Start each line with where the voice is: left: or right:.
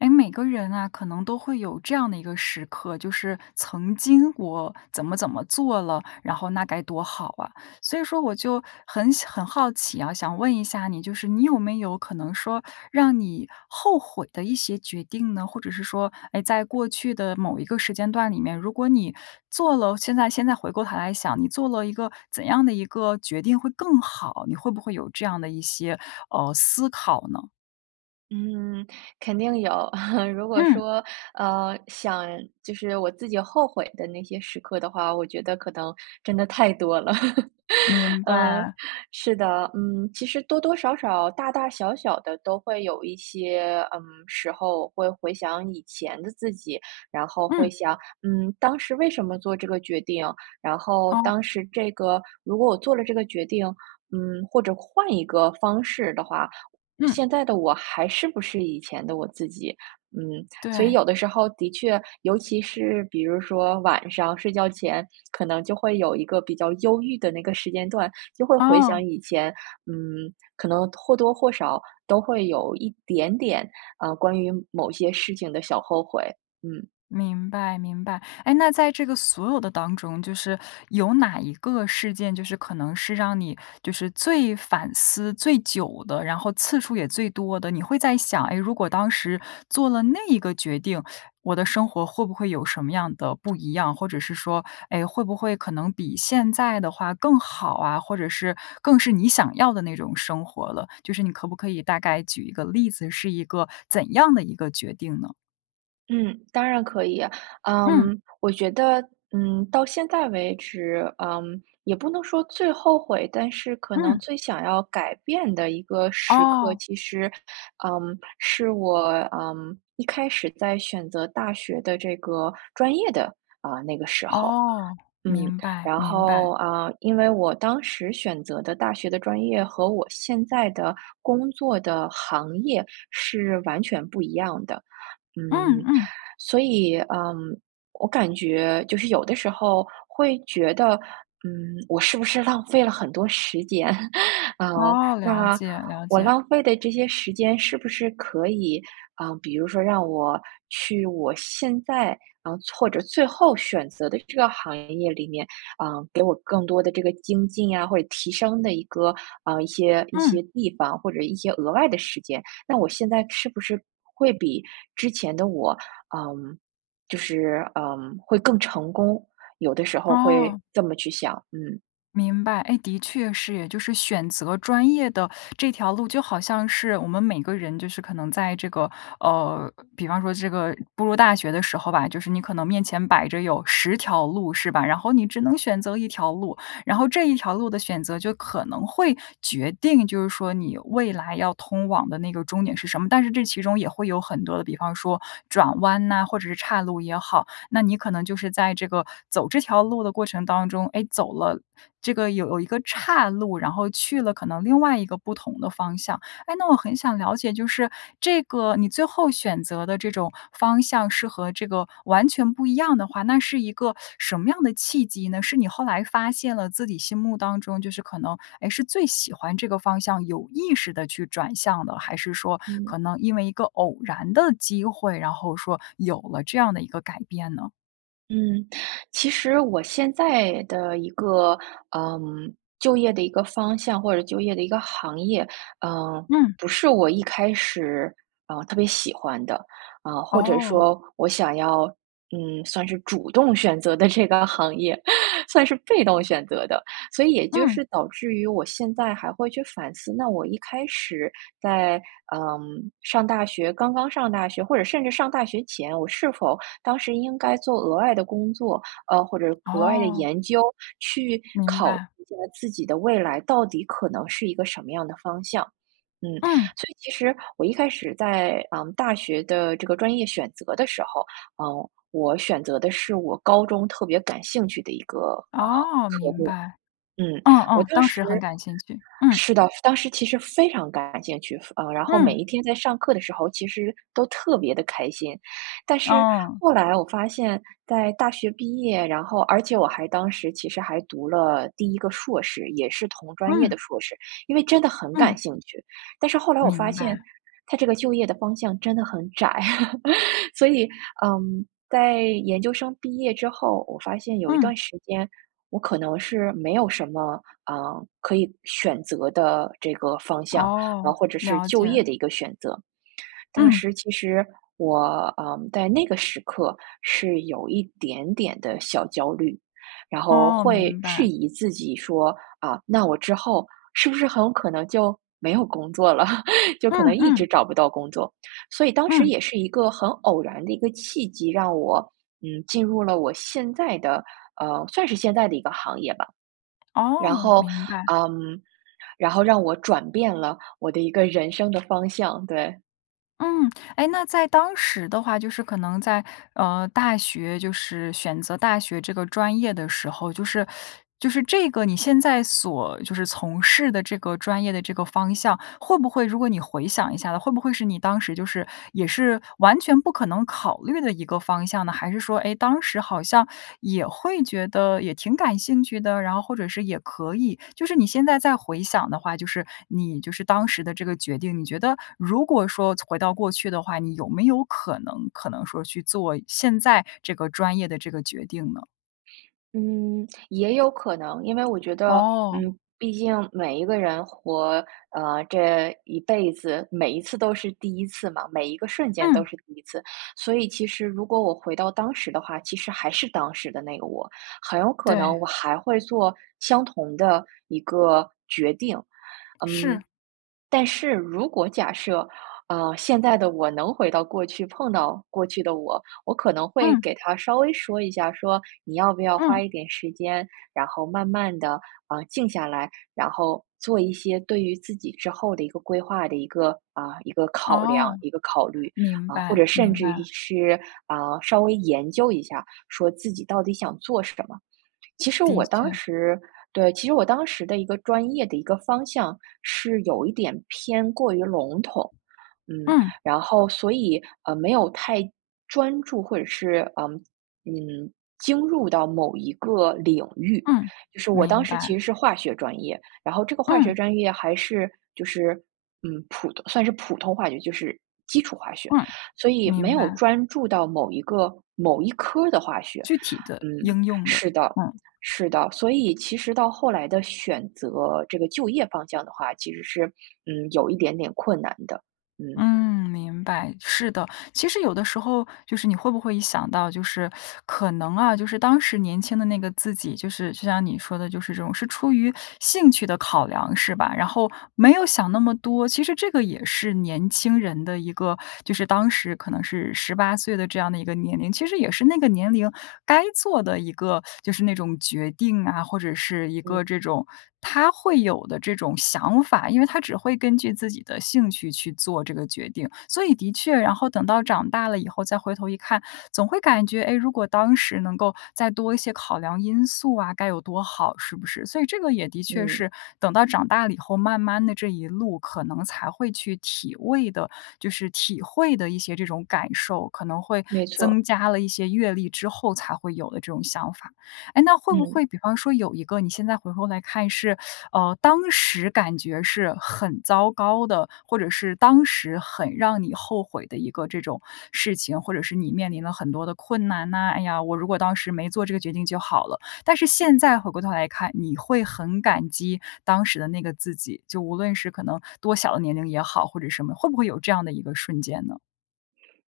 left: 哎，每个人啊，可能都会有这样的一个时刻，就是曾经我怎么怎么做了，然后那该多好啊，所以说我就很想很好奇啊，想问一下你，就是你有没有可能说让你后悔的一些决定呢？或者是说，诶，在过去的某一个时间段里面，如果你做了现在现在回过头来想，你做了一个怎样的一个决定会更好，你会不会有这样的一些，呃，思考呢？
right: 嗯，肯定有，如果
left: 嗯。
right: 说，呃，想就是我自己后悔的那些时刻的话，我觉得可能真的太多了。
left: 明
right: 嗯，
left: 白。
right: 是的，嗯，其实多多少少、大大小小的都会有一些，嗯，时候会回想以前的自己，然后会
left: 嗯。
right: 想，嗯，当时为什么做这个决定，然后
left: 哦。
right: 当时这个，如果我做了这个决定，嗯，或者换一个方式的话，我
left: 嗯。
right: 现在的我还是不是以前的我自己，嗯。所以
left: 对。
right: 有的时候的确，尤其是比如说晚上睡觉前可能就会有一个比较忧郁的那个时间段，就会回
left: 哦。
right: 想以前，嗯，可能或多或少都会有一点点，啊，关于某些事情的小后悔，嗯。
left: 明白，明白，哎，那在这个所有的当中，就是有哪一个事件，就是可能是让你就是最反思最久的，然后次数也最多的，你会在想，诶，如果当时做了那一个决定，我的生活会不会有什么样的不一样。或者是说，哎，会不会可能比现在的话更好啊，或者是更是你想要的那种生活了，就是你可不可以大概举一个例子，是一个怎样的一个决定呢？
right: 嗯，当然可以。
left: 嗯。
right: 嗯，我觉得，嗯，到现在为止，嗯，也不能说最后悔，但是可能
left: 嗯。
right: 最想要改变的一个时刻，
left: 哦。
right: 其实，嗯，是我，嗯，一开始在选择大学的这个专业的，啊，那个时候。
left: 哦，
right: 嗯，
left: 明白，
right: 然
left: 明白。
right: 后，啊，因为我当时选择的大学的专业和我现在的工作的行业是完全不一样的，
left: 嗯，
right: 嗯，
left: 嗯。
right: 所以，呃，我感觉就是有的时候会觉得，嗯，我是不是浪费了很多时间。嗯，
left: 哦，了
right: 那
left: 解，了
right: 我
left: 解。
right: 浪费的这些时间是不是可以，啊，比如说让我去我现在，啊，或者最后选择的这个行业里面，呃，给我更多的这个精进啊，或者提升的一个，啊，一些一
left: 嗯。
right: 些地方，或者一些额外的时间，那我现在是不是会比之前的我，嗯，就是，呃，会更成功，有的时候会
left: 哦。
right: 这么去想，嗯。
left: 明白，哎，的确是哎，就是选择专业的这条路就好像是我们每个人就是可能在这个呃，比方说这个步入大学的时候吧，就是你可能面前摆着有10条路是吧，然后你只能选择1条路，然后这一条路的选择就可能会决定，就是说你未来要通往的那个终点是什么。但是这其中也会有很多的，比方说转弯呐，或者是叉路也好，那你可能就是在这个，走这条路的过程当中，哎，走了这个有了一个岔路，然后去了可能另外一个不同的方向。哎，那我很想了解，就是这个你最后选择的这种方向是和这个完全不一样的话，那是一个什么样的契机呢？是你后来发现了自己心目当中就是可能，哎，是最喜欢这个方向，有意识地去转向的，还是说
right: 嗯。
left: 可能因为一个偶然的机会，然后说有了这样的一个改变呢？
right: 嗯，其实我现在的一个，嗯，就业的一个方向或者就业的一个行业，呃，
left: 嗯。
right: 不是我一开始，呃，特别喜欢的，啊，或者
left: 哦。
right: 说我想要，嗯，算是主动选择的这个行业，算是被动选择的。所以也就
left: 嗯。
right: 是导致于我现在还会去反思，那我一开始在，呃，上大学刚刚上大学或者甚至上大学前，我是否当时应该做额外的工作，呃，或者额外的
left: 哦。
right: 研究，去
left: 明
right: 考虑
left: 白。
right: 一下自己的未来到底可能是一个什么样的方向，嗯。
left: 嗯。
right: 所以其实我一开始在，嗯，大学的这个专业选择的时候，呃，我选择的是我高中特别感兴趣的一个，呃，
left: 哦，
right: 科
left: 明
right: 目，
left: 白。
right: 嗯，
left: 嗯，
right: 我
left: 嗯，
right: 当
left: 当
right: 时
left: 时很感兴趣，嗯。
right: 是的，当时其实非常感兴趣，呃，然后每
left: 嗯。
right: 一天在上课的时候其实都特别地开心。但是
left: 嗯。
right: 后来我发现在大学毕业，然后而且我还当时其实还读了第1个硕士，也是同专业
left: 嗯。
right: 的硕士，因为真的很感
left: 嗯。
right: 兴趣。但是后来我发
left: 明
right: 现
left: 白。
right: 它这个就业的方向真的很窄，所以，嗯，在研究生毕业之后，我发现有一
left: 嗯。
right: 段时间，我可能是没有什么，呃，可以选择的这个方向，嗯，
left: 哦，
right: 或者是
left: 了
right: 就业
left: 解。
right: 的一个选择。当
left: 嗯。
right: 时其实我，呃，在那个时刻是有一点点的小焦虑，然后
left: 哦，
right: 会
left: 明
right: 质
left: 白。
right: 疑自己说，啊，那我之后是不是很有可能就没有工作了，就
left: 嗯，
right: 可能一
left: 嗯。
right: 直找不到工作。所以当时
left: 嗯。
right: 也是一个很偶然的一个契机，让我，嗯，进入了我现在的呃，算是现在的一个行业吧。然
left: 哦，
right: 后，
left: 明白。
right: 嗯，然后让我转变了我的一个人生的方向，对。
left: 嗯，哎，那在当时的话，就是可能在，呃，大学就是选择大学这个专业的时候，就是，就是这个你现在所就是从事的这个专业的这个方向，会不会如果你回想一下，会不会是你当时，就是也是完全不可能考虑的一个方向呢？还是说，诶，当时好像也会觉得也挺感兴趣的，然后或者是也可以。就是你现在再回想的话，就是你就是当时的这个决定，你觉得如果说从回到过去的话，你有没有可能可能说去做现在这个专业的这个决定呢？
right: 嗯，也有可能，因为我觉得，
left: 哦。
right: 嗯，毕竟每一个人活，呃，这一辈子，每一次都是第一次嘛，每一个瞬间都
left: 嗯。
right: 是第一次，所以其实如果我回到当时的话，其实还是当时的那个我，很有可
left: 对。
right: 能我还会做相同的一个决定。嗯，
left: 是。
right: 但是如果假设，呃，现在的我能回到过去，碰到过去的我，我可能会
left: 嗯。
right: 给她稍微说一下，说：“你要不要花
left: 嗯。
right: 一点时间，然后慢慢地，啊，静下来，然后做一些对于自己之后的一个规划的一个啊，一个考量、
left: 哦。
right: 一个考虑。
left: 明
right: “啊，或
left: 白，
right: 者甚
left: 明
right: 至于
left: 白。
right: 是，啊，稍微研究一下，说自己到底想做什么。其实
left: 的
right: 我
left: 确。
right: 当时对，其实我当时的一个专业的一个方向，是有一点偏过于笼统。嗯，
left: 嗯。
right: 然后所以，呃，没有太专注，或者是，嗯，嗯，精入到某一个领域。
left: 嗯，
right: 就是我当
left: 明
right: 时其
left: 白。
right: 实是化学专业，然后这个化学
left: 嗯。
right: 专业还是，就是，嗯，普通算是普通化学，就是基础化学，
left: 嗯，
right: 所以没
left: 明
right: 有
left: 白。
right: 专注到某一个某一科的化学。
left: 具体的，
right: 嗯，
left: 应用的。
right: 是的，
left: 嗯。
right: 是的，所以其实到后来的选择这个就业方向的话，其实是，嗯，有一点点困难的，嗯。
left: 嗯，明白，是的，其实有的时候，就是你会不会一想到，就是 可能啊，就是当时年轻的那个自己，就是就像你说的，就是这种是出于兴趣的考量，是吧？然后，没有想那么多。其实这个也是年轻人的一个，就是当时可能是18岁的这样的一个年龄，其实也是那个年龄该做的一个，就是那种决定啊，或者是一
right: 嗯。
left: 个这种她会有的这种想法，因为她只会根据自己的兴趣去做这个决定。所以的确，然后等到长大了以后再回头一看，总会感觉，诶，如果当时能够再多一些考量因素啊，该有多好，是不是？所以这个也的确
right: 嗯。
left: 是等到长大了以后，慢慢地这一路可能才会去体味的，就是体会的一些这种感受，可能会
right: 没
left: 增
right: 错。
left: 加了一些阅历之后才会有的这种想法。哎，那会不
right: 嗯。
left: 会比方说有一个你现在回头来看，是，呃，当时感觉是很糟糕的，或者是当时很让你后悔的一个这种事情，或者是你面临了很多的困难呐，“哎呀，我如果当时没做这个决定就好了”。但是现在回过头来看，你会很感激当时的那个自己，就无论是可能多小的年龄也好，或者什么，会不会有这样的一个瞬间呢？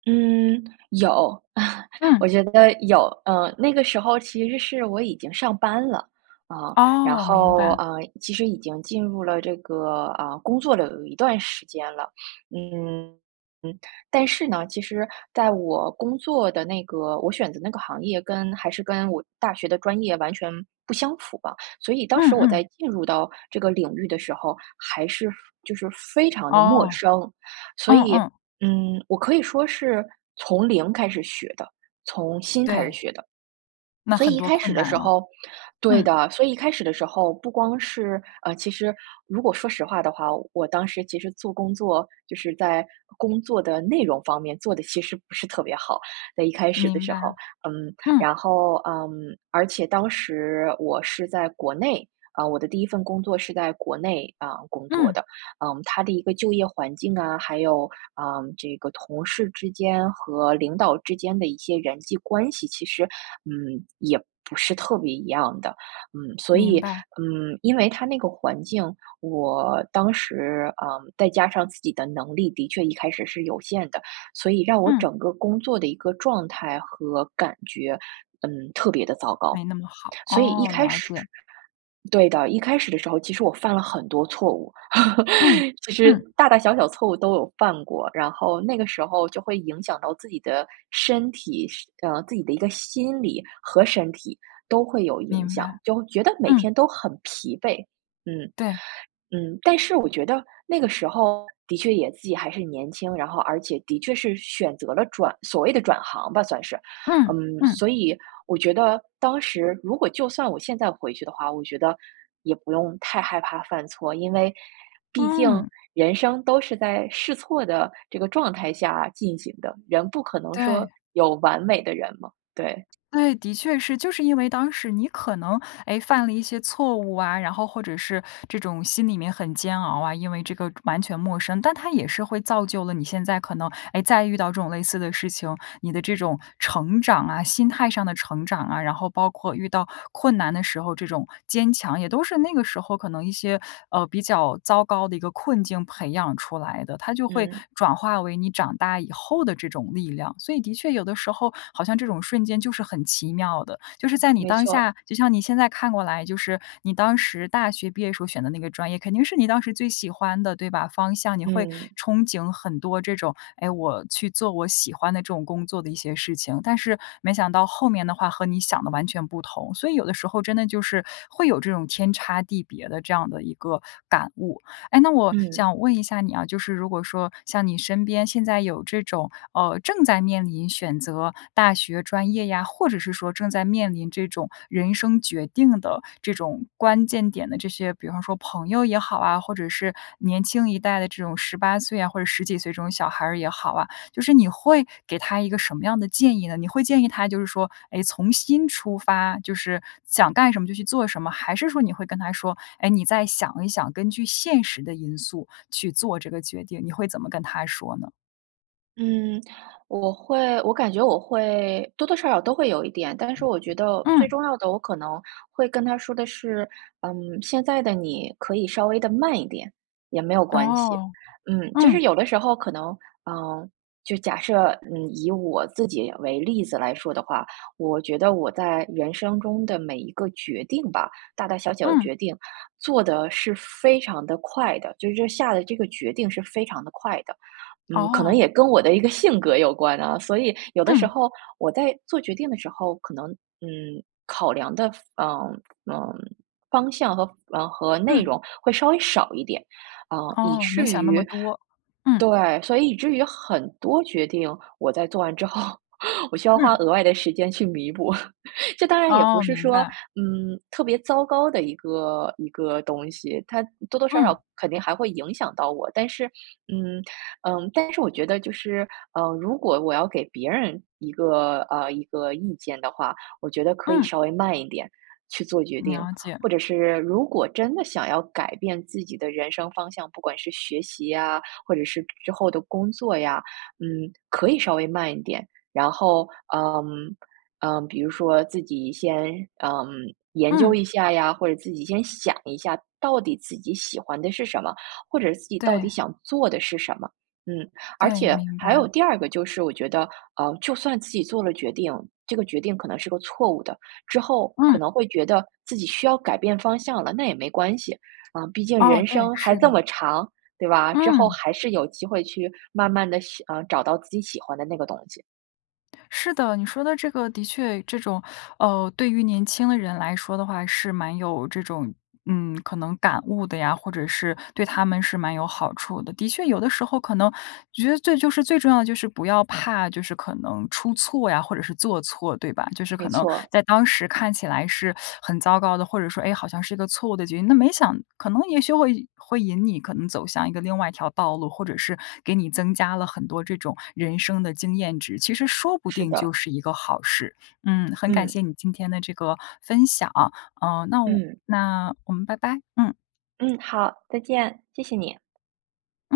right: 嗯，有，
left: 嗯。
right: 我觉得有。呃，那个时候其实是我已经上班了，啊，然
left: 哦，明
right: 后，
left: 白。
right: 呃，其实已经进入了这个，呃，工作了有一段时间了。嗯，嗯。但是呢，其实在我工作的那个我选择那个行业跟还是跟我大学的专业完全不相符吧，所以当
left: 嗯，
right: 时我
left: 嗯。
right: 在进入到这个领域的时候，还是非就是非常地陌
left: 哦，
right: 生。所
left: 嗯，
right: 以，
left: 嗯。
right: 嗯，我可以说是从零开始学的，从新开始
left: 对。
right: 学的。
left: 那
right: 所以
left: 很
right: 一
left: 多
right: 开
left: 困
right: 始的
left: 难
right: 时
left: 啊，
right: 候对
left: 嗯。
right: 的，所以一开始的时候不光是呃，其实如果说实话的话，我当时其实做工作，就是在工作的内容方面做得其实不是特别好，在一开始的
left: 明
right: 时候。
left: 白，
right: 嗯，
left: 嗯。
right: 然后，嗯，而且当时我是在国内，啊，我的第1份工作是在国内，啊，工作
left: 嗯。
right: 的，嗯，它的一个就业环境啊，还有，呃，这个同事之间和领导之间的一些人际关系，其实，嗯，也不是特别一样的。嗯，所
left: 明
right: 以，
left: 白。
right: 嗯，因为它那个环境，我当时，呃，再加上自己的能力的确一开始是有限的，所以让我
left: 嗯。
right: 整个工作的一个状态和感觉，嗯，特别地糟糕。
left: 没那么好。
right: 所以一
left: 哦，
right: 开
left: 了
right: 始
left: 解。
right: 对的，一开始的时候其实我犯了很多错误，
left: 嗯，
right: 其实
left: 嗯。
right: 大大小小错误都有犯过，然后那个时候就会影响到自己的身体，是呃，自己的一个心理和身体都会有影
left: 明白，
right: 响，就觉得每
left: 嗯。
right: 天都很疲惫。嗯，
left: 对。
right: 嗯，但是我觉得那个时候的确也自己还是年轻，然后而且的确是选择了转所谓的转行吧，算是。
left: 嗯，
right: 嗯，
left: 嗯。
right: 所以我觉得，当时如果就算我现在回去的话，我觉得也不用太害怕犯错，因为毕竟
left: 嗯。
right: 人生都是在试错的这个状态下进行的，人不可能说
left: 对。
right: 有完美的人嘛，对。
left: 对，的确是。就是因为当时你可能，诶，犯了一些错误啊，然后或者是这种心里面很煎熬啊，因为这个完全陌生，但它也是会造就了你现在可能，哎，再遇到这种类似的事情，你的这种成长啊，心态上的成长啊，然后包括遇到困难的时候，这种坚强也都是那个时候可能一些，呃，比较糟糕的一个困境培养出来的，它就会
right: 嗯。
left: 转化为你长大以后的这种力量。所以的确有的时候，好像这种瞬间就是很奇妙的，就是在你
right: 没
left: 当
right: 错。
left: 下，就像你现在看过来，就是你当时大学毕业时候选的那个专业，肯定是你当时最喜欢的，对吧？方向，你会
right: 嗯。
left: 憧憬很多这种，哎，我去做我喜欢的这种工作的一些事情，但是没想到后面的话和你想的完全不同，所以有的时候真的就是，会有这种天差地别的这样的一个感悟。哎，那我
right: 嗯。
left: 想问一下你啊，就是如果说像你身边现在有这种，呃，正在面临选择大学专业呀，或者是说正在面临这种人生决定的这种关键点的这些比方说朋友也好啊，或者是年轻一代的这种18岁啊，或者10几岁这种小孩儿也好啊，就是你会给他一个什么样的建议呢？你会建议他就是说，哎，从心出发，就是想干什么就去做什么，还是说你会跟他说，哎，你再想一想，根据现实的因素去做这个决定，你会怎么跟他说呢？
right: 嗯，我会我感觉我会多多少少都会有一点，但是我觉得最
left: 嗯。
right: 重要的，我可能会跟她说的是，嗯，“现在的你可以稍微地慢一点，也没有关系。”
left: 哦，
right: 嗯，就
left: 嗯。
right: 是有的时候可能，嗯，就假设，嗯，以我自己为例子来说的话，我觉得我在人生中的每一个决定吧，大大小小的
left: 嗯。
right: 决定做得是非常地快的，就是这下的这个决定是非常地快的。嗯，可能
left: 哦。
right: 也跟我的一个性格有关啊，所以有的时
left: 嗯。
right: 候我在做决定的时候，可能，嗯，考量的范嗯，嗯，方向和嗯，和内
left: 嗯。
right: 容会稍微少一点。啊，以
left: 哦，没
right: 至
left: 想那么
right: 于
left: 多，嗯。
right: 对，所以以至于很多决定，我在做完之后，我需要花
left: 嗯。
right: 额外的时间去弥补。这当然也不
left: 哦，
right: 是
left: 明
right: 说，
left: 白。
right: 嗯，特别糟糕的一个一个东西，它多多少
left: 嗯。
right: 少肯定还会影响到我，但是，嗯，嗯，但是我觉得就是，嗯，如果我要给别人一个，呃，一个意见的话，我觉得可以
left: 嗯。
right: 稍微慢一点去做决定。
left: 了解。
right: 或者是如果真的想要改变自己的人生方向，不管是学习呀，或者是之后的工作呀，嗯，可以稍微慢一点。然后，嗯，嗯，比如说自己先，嗯，研究
left: 嗯。
right: 一下呀，或者自己先想一下到底自己喜欢的是什么，或者自己到底
left: 对。
right: 想做的是什么，嗯。而
left: 对，
right: 且
left: 明
right: 还
left: 白。
right: 有第二个就是我觉得，呃，就算自己做了决定，这个决定可能是个错误的，之后，可
left: 嗯。
right: 能会觉得自己需要改变方向了，那也没关系，啊，毕竟
left: 哦，
right: 人
left: 对，
right: 生还
left: 是
right: 这
left: 的。
right: 么长，对吧？之后
left: 嗯。
right: 还是有机会去慢慢地喜呃，找到自己喜欢的那个东西。
left: 是的，你说的这个的确这种，呃，对于年轻的人来说的话是蛮有这种，嗯，可能感悟的呀，或者是对他们是蛮有好处的。的确有的时候可能觉得就是最重要的就是不要怕就是可能出错呀，或者是做错对吧？就是可
right: 没
left: 能
right: 错。
left: 在当时看起来是 很糟糕的，或者说，哎，好像是个错误的决定，那没想可能也许会会引你可能走向一个另外一条道路，或者是给你增加了很多这种人生的经验值，其实说不
right: 是
left: 定就
right: 的。
left: 是一个好事。嗯，很感
right: 嗯。
left: 谢你今天的这个分享啊，呃，那我
right: 嗯。
left: 那我们拜拜，嗯。
right: 嗯，好，再见，谢谢你。
left: 嗯。